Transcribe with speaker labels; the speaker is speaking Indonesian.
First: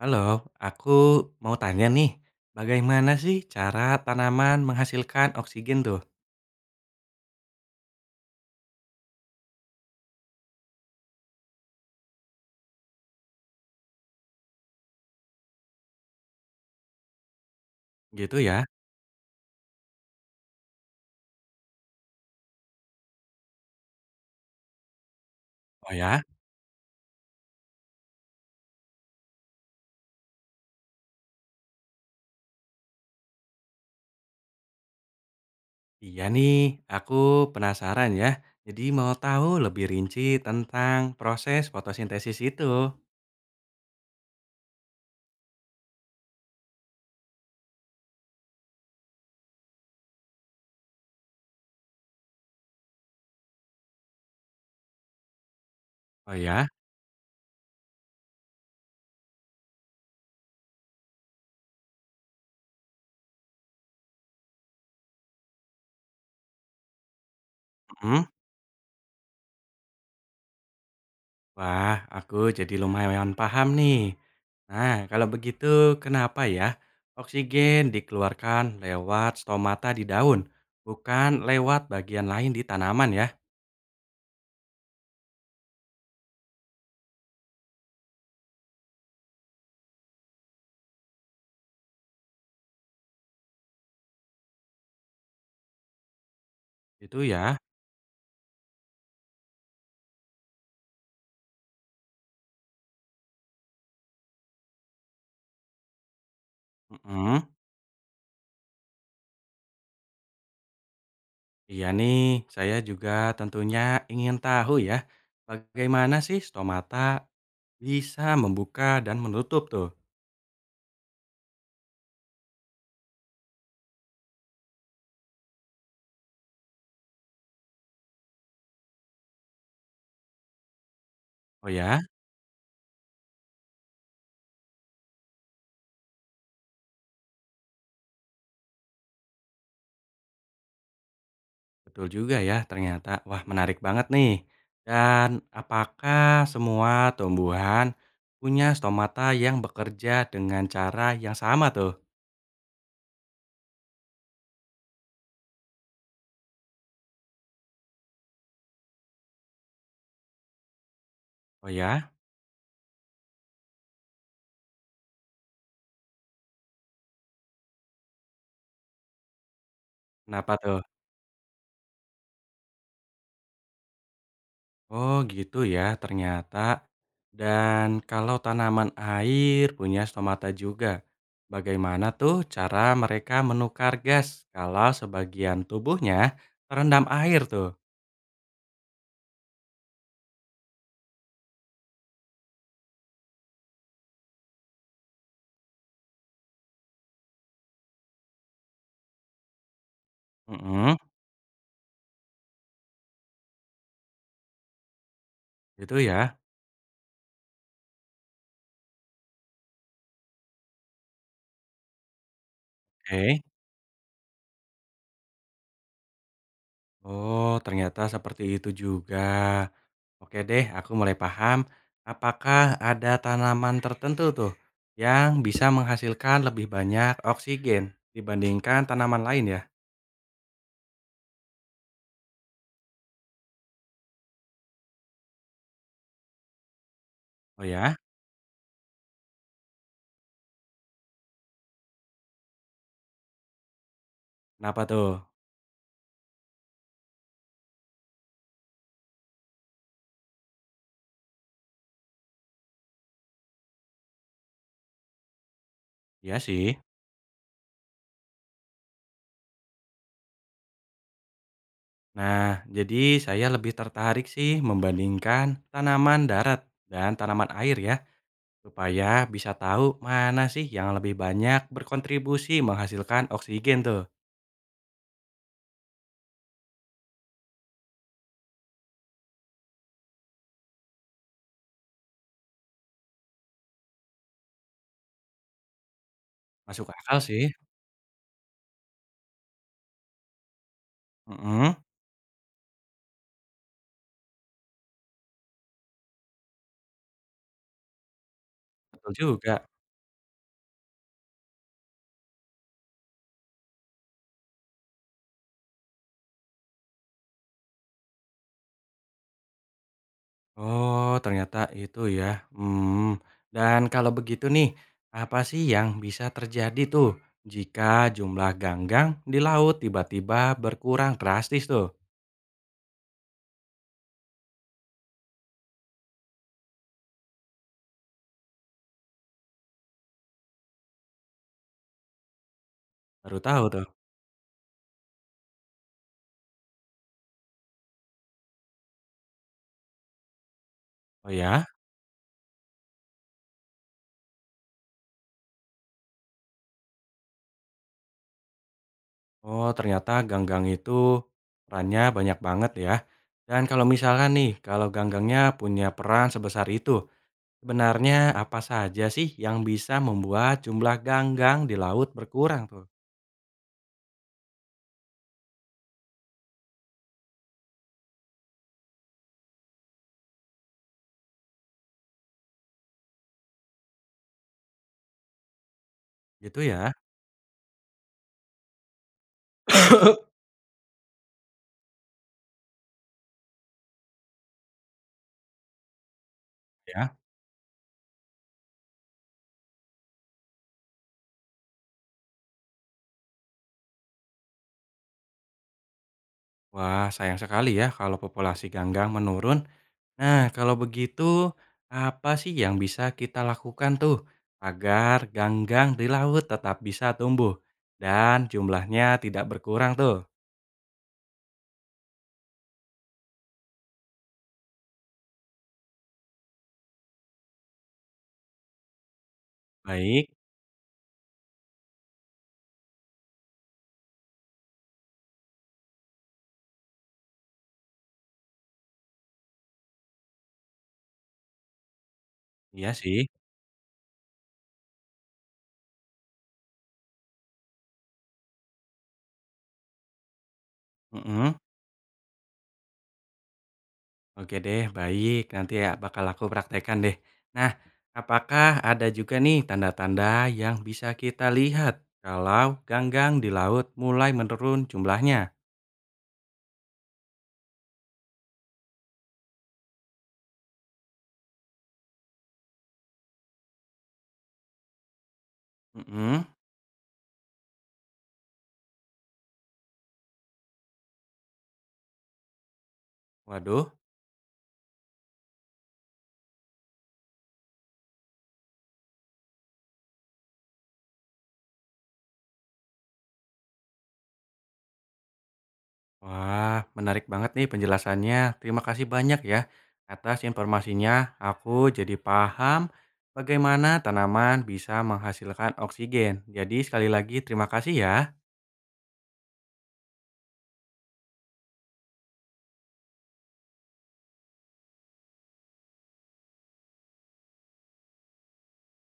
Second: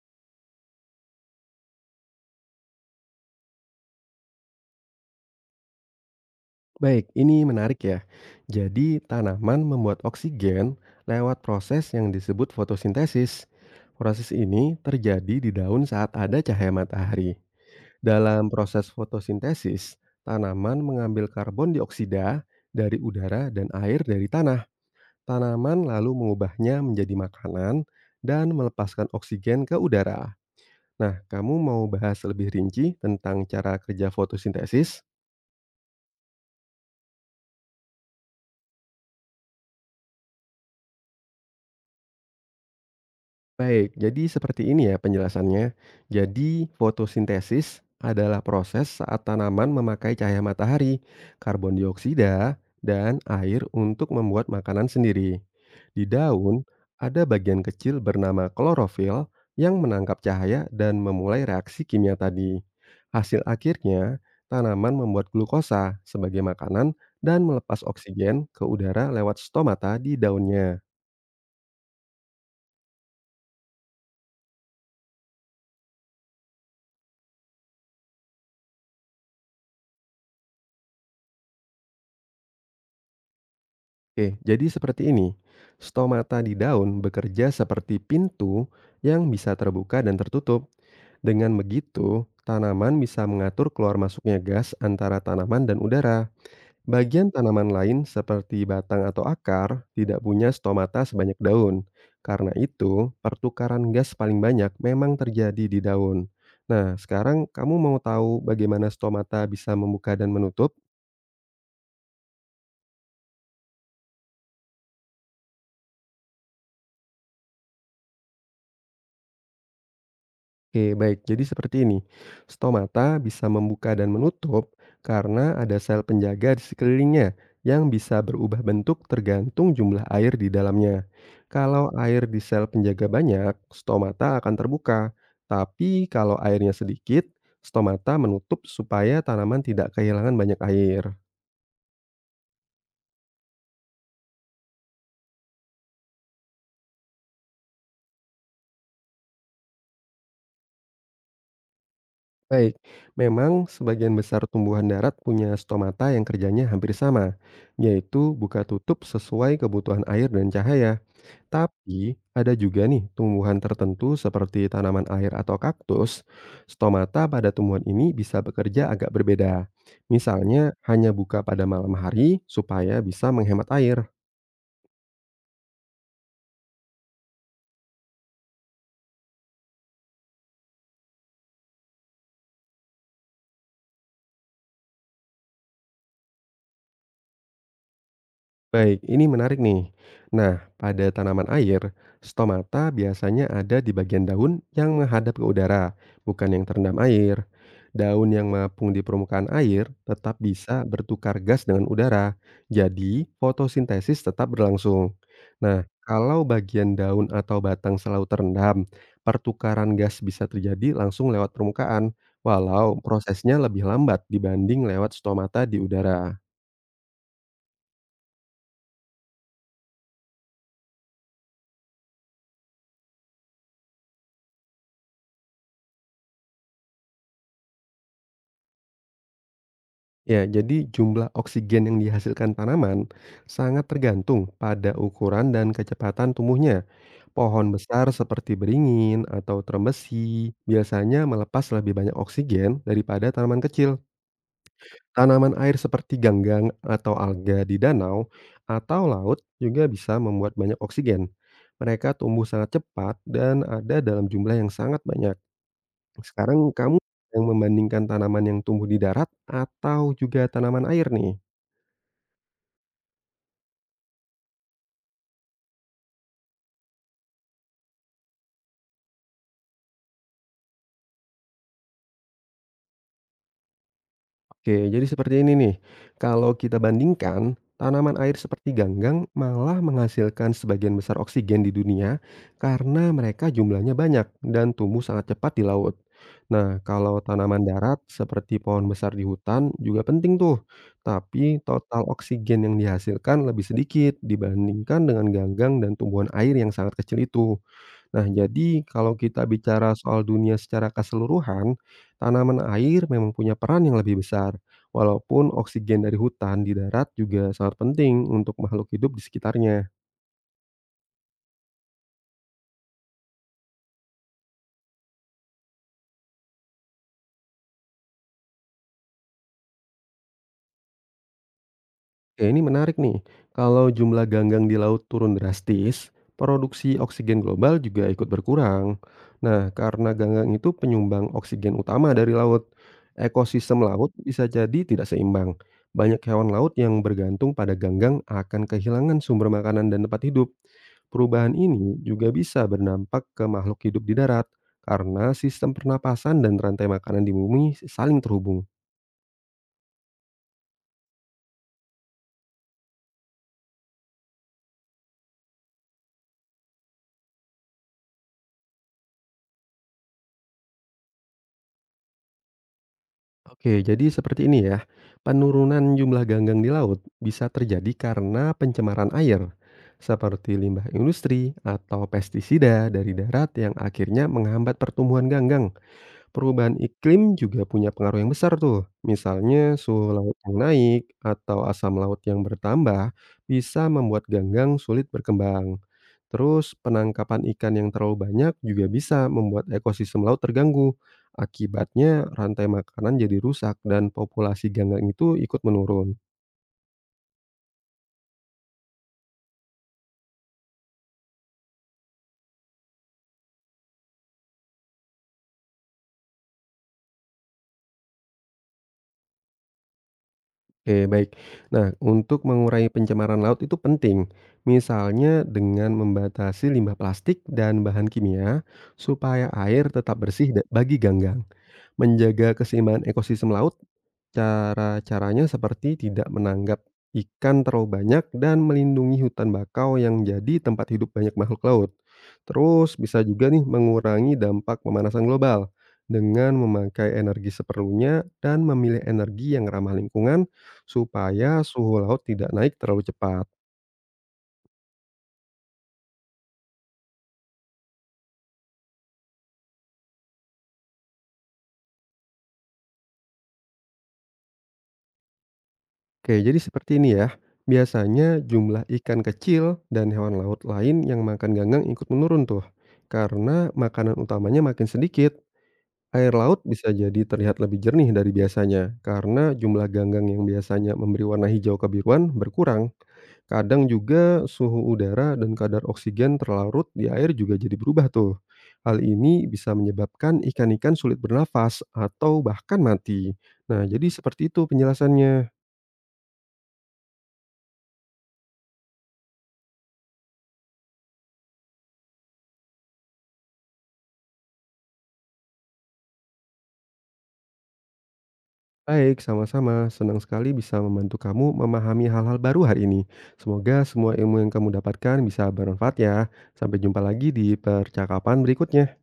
Speaker 1: Halo, aku mau tanya nih, bagaimana sih cara tanaman menghasilkan oksigen tuh?
Speaker 2: Baik, ini menarik ya. Jadi, tanaman membuat oksigen lewat proses yang disebut fotosintesis. Proses ini terjadi di daun saat ada cahaya matahari.
Speaker 1: Gitu
Speaker 2: Dalam
Speaker 1: ya?
Speaker 2: proses fotosintesis, tanaman mengambil karbon dioksida dari udara dan air dari tanah. Tanaman
Speaker 1: Oh
Speaker 2: lalu
Speaker 1: ya?
Speaker 2: mengubahnya menjadi makanan dan melepaskan oksigen ke udara. Nah, kamu mau bahas lebih rinci tentang cara kerja fotosintesis?
Speaker 1: Iya nih, aku penasaran ya. Jadi mau tahu lebih rinci tentang proses fotosintesis itu.
Speaker 2: Baik, jadi seperti ini ya penjelasannya. Jadi fotosintesis adalah proses saat tanaman memakai cahaya matahari, karbon dioksida, dan air untuk membuat makanan sendiri. Di
Speaker 1: Oh
Speaker 2: daun,
Speaker 1: ya?
Speaker 2: ada bagian kecil bernama klorofil yang menangkap cahaya dan memulai reaksi kimia tadi. Hasil akhirnya, tanaman membuat glukosa sebagai makanan dan melepas
Speaker 1: Mm.
Speaker 2: oksigen ke udara lewat stomata di daunnya.
Speaker 1: Wah, aku jadi lumayan paham nih. Nah, kalau begitu kenapa ya oksigen dikeluarkan lewat stomata di daun, bukan lewat bagian lain di tanaman ya?
Speaker 2: Oke, jadi seperti ini. Stomata di daun bekerja seperti pintu yang bisa terbuka dan tertutup. Dengan begitu, tanaman bisa mengatur keluar masuknya gas antara tanaman dan udara.
Speaker 1: Itu
Speaker 2: Bagian
Speaker 1: ya?
Speaker 2: tanaman lain seperti batang atau akar tidak punya stomata sebanyak daun. Karena itu, pertukaran gas paling banyak memang terjadi di daun. Nah, sekarang
Speaker 1: Mm.
Speaker 2: kamu mau tahu bagaimana stomata bisa membuka dan menutup?
Speaker 1: Iya nih, saya juga tentunya ingin tahu ya, bagaimana sih stomata bisa membuka dan menutup tuh?
Speaker 2: Oke, baik. Jadi seperti ini, stomata bisa membuka dan menutup karena ada sel penjaga di sekelilingnya yang bisa berubah bentuk tergantung jumlah air di dalamnya.
Speaker 1: Oh
Speaker 2: Kalau
Speaker 1: ya,
Speaker 2: air di sel penjaga banyak, stomata akan terbuka. Tapi kalau airnya sedikit, stomata menutup supaya tanaman tidak kehilangan banyak air.
Speaker 1: betul juga ya ternyata. Wah, menarik banget nih. Dan apakah semua tumbuhan punya stomata yang bekerja dengan cara yang sama tuh?
Speaker 2: Baik, memang sebagian besar tumbuhan darat punya stomata yang kerjanya hampir sama, yaitu buka tutup sesuai kebutuhan air dan cahaya.
Speaker 1: Oh ya,
Speaker 2: Tapi, ada juga nih tumbuhan tertentu seperti tanaman air atau kaktus, stomata pada tumbuhan ini bisa bekerja agak berbeda.
Speaker 1: kenapa
Speaker 2: Misalnya,
Speaker 1: tuh?
Speaker 2: hanya buka pada malam hari supaya bisa menghemat air.
Speaker 1: Oh gitu ya ternyata. Dan kalau tanaman air punya stomata juga, bagaimana tuh cara mereka menukar gas kalau sebagian tubuhnya terendam air tuh?
Speaker 2: Baik, ini menarik nih. Nah, pada tanaman air, stomata biasanya ada di bagian daun yang menghadap ke udara, bukan yang terendam air. Daun yang mengapung di permukaan air tetap bisa
Speaker 1: Mm-mm,
Speaker 2: bertukar gas dengan udara, jadi fotosintesis tetap berlangsung. Nah,
Speaker 1: gitu ya.
Speaker 2: kalau bagian daun atau batang selalu terendam, pertukaran gas bisa terjadi langsung lewat permukaan, walau
Speaker 1: Oke.
Speaker 2: prosesnya lebih lambat dibanding lewat stomata di udara.
Speaker 1: Oh ternyata seperti itu juga. Oke deh, aku mulai paham. Apakah ada tanaman tertentu tuh yang bisa menghasilkan lebih banyak oksigen dibandingkan tanaman lain ya?
Speaker 2: Ya, jadi jumlah oksigen yang dihasilkan tanaman sangat tergantung pada ukuran dan kecepatan tumbuhnya.
Speaker 1: Oh
Speaker 2: Pohon
Speaker 1: ya,
Speaker 2: besar seperti beringin atau trembesi biasanya melepas lebih banyak oksigen daripada tanaman kecil.
Speaker 1: kenapa tuh?
Speaker 2: Tanaman air seperti ganggang atau alga di danau atau laut juga bisa membuat banyak oksigen. Mereka tumbuh sangat cepat dan ada dalam jumlah yang sangat banyak.
Speaker 1: Ya
Speaker 2: Sekarang
Speaker 1: sih.
Speaker 2: kamu yang membandingkan tanaman yang tumbuh di darat atau juga tanaman air nih?
Speaker 1: Nah, jadi saya lebih tertarik sih membandingkan tanaman darat dan tanaman air ya, supaya bisa tahu mana sih yang lebih banyak berkontribusi menghasilkan oksigen tuh.
Speaker 2: Oke, jadi seperti ini nih. Kalau kita bandingkan, tanaman air seperti ganggang malah menghasilkan sebagian besar oksigen di dunia karena mereka jumlahnya banyak dan tumbuh sangat cepat di laut. Nah,
Speaker 1: Masuk akal
Speaker 2: kalau
Speaker 1: sih.
Speaker 2: tanaman darat seperti pohon besar di hutan juga penting tuh, tapi
Speaker 1: Mm-mm,
Speaker 2: total oksigen yang dihasilkan lebih sedikit dibandingkan dengan ganggang dan tumbuhan air yang sangat kecil itu. Nah, jadi
Speaker 1: betul
Speaker 2: kalau kita
Speaker 1: juga.
Speaker 2: bicara soal dunia secara keseluruhan, tanaman air memang punya peran yang lebih besar. Walaupun oksigen dari hutan di darat juga sangat penting untuk makhluk hidup di sekitarnya.
Speaker 1: Oh, ternyata itu ya. Hmm. Dan kalau begitu nih, apa sih yang bisa terjadi tuh jika jumlah ganggang di laut tiba-tiba berkurang drastis tuh?
Speaker 2: Oke, ini menarik nih. Kalau jumlah ganggang di laut turun drastis, produksi oksigen global juga ikut berkurang. Nah, karena ganggang itu penyumbang oksigen utama dari laut,
Speaker 1: Baru tahu
Speaker 2: ekosistem
Speaker 1: tuh.
Speaker 2: laut bisa jadi tidak seimbang. Banyak hewan laut yang bergantung pada ganggang akan kehilangan sumber makanan dan tempat hidup.
Speaker 1: Oh
Speaker 2: Perubahan
Speaker 1: ya?
Speaker 2: ini juga bisa berdampak ke makhluk hidup di darat karena sistem pernapasan dan rantai makanan di bumi saling terhubung.
Speaker 1: Oh, ternyata ganggang itu perannya banyak banget ya. Dan kalau misalkan nih, kalau ganggangnya punya peran sebesar itu, sebenarnya apa saja sih yang bisa membuat jumlah ganggang di laut berkurang tuh?
Speaker 2: Oke, jadi seperti ini ya. Penurunan jumlah ganggang di laut bisa terjadi karena pencemaran air, seperti limbah industri atau pestisida dari darat yang akhirnya menghambat pertumbuhan ganggang.
Speaker 1: Gitu
Speaker 2: Perubahan
Speaker 1: ya?
Speaker 2: iklim juga punya pengaruh yang besar tuh. Misalnya suhu laut yang naik atau asam laut yang bertambah bisa membuat ganggang sulit berkembang. Terus
Speaker 1: Ya.
Speaker 2: penangkapan ikan yang terlalu banyak juga bisa membuat ekosistem laut terganggu. Akibatnya rantai makanan jadi rusak dan populasi ganggang itu ikut menurun.
Speaker 1: Wah, sayang sekali ya kalau populasi ganggang menurun. Nah, kalau begitu, apa sih yang bisa kita lakukan tuh agar ganggang di laut tetap bisa tumbuh dan jumlahnya tidak berkurang tuh?
Speaker 2: Oke, baik. Nah, untuk mengurangi pencemaran laut itu penting. Misalnya dengan membatasi limbah plastik dan bahan kimia supaya air tetap
Speaker 1: Baik,
Speaker 2: bersih bagi ganggang. Menjaga keseimbangan ekosistem laut, cara-caranya seperti tidak menanggap ikan terlalu banyak dan melindungi hutan bakau yang jadi tempat hidup banyak makhluk laut.
Speaker 1: iya
Speaker 2: Terus
Speaker 1: sih.
Speaker 2: bisa juga nih mengurangi dampak pemanasan global dengan memakai energi seperlunya dan memilih energi yang ramah lingkungan
Speaker 1: Mhm,
Speaker 2: supaya suhu laut tidak naik terlalu cepat.
Speaker 1: oke deh, baik. Nanti ya bakal aku praktekkan deh. Nah, apakah ada juga nih tanda-tanda yang bisa kita lihat kalau ganggang di laut mulai menurun jumlahnya?
Speaker 2: Oke, jadi seperti ini ya. Biasanya jumlah ikan kecil dan hewan laut lain yang makan ganggang ikut menurun tuh. Karena makanan utamanya makin sedikit. Air
Speaker 1: Mhm,
Speaker 2: laut bisa jadi terlihat lebih jernih dari biasanya karena jumlah ganggang yang biasanya memberi warna hijau kebiruan berkurang. Kadang
Speaker 1: waduh,
Speaker 2: juga suhu udara dan kadar oksigen terlarut di air juga jadi berubah tuh. Hal ini bisa menyebabkan ikan-ikan sulit bernafas atau bahkan mati. Nah, jadi seperti itu penjelasannya.
Speaker 1: wah menarik banget nih penjelasannya. Terima kasih banyak ya atas informasinya. Aku jadi paham bagaimana tanaman bisa menghasilkan oksigen. Jadi sekali lagi terima kasih ya.
Speaker 2: Baik, sama-sama. Senang sekali bisa membantu kamu memahami hal-hal baru hari ini. Semoga semua ilmu yang kamu dapatkan bisa bermanfaat ya. Sampai jumpa lagi di percakapan berikutnya.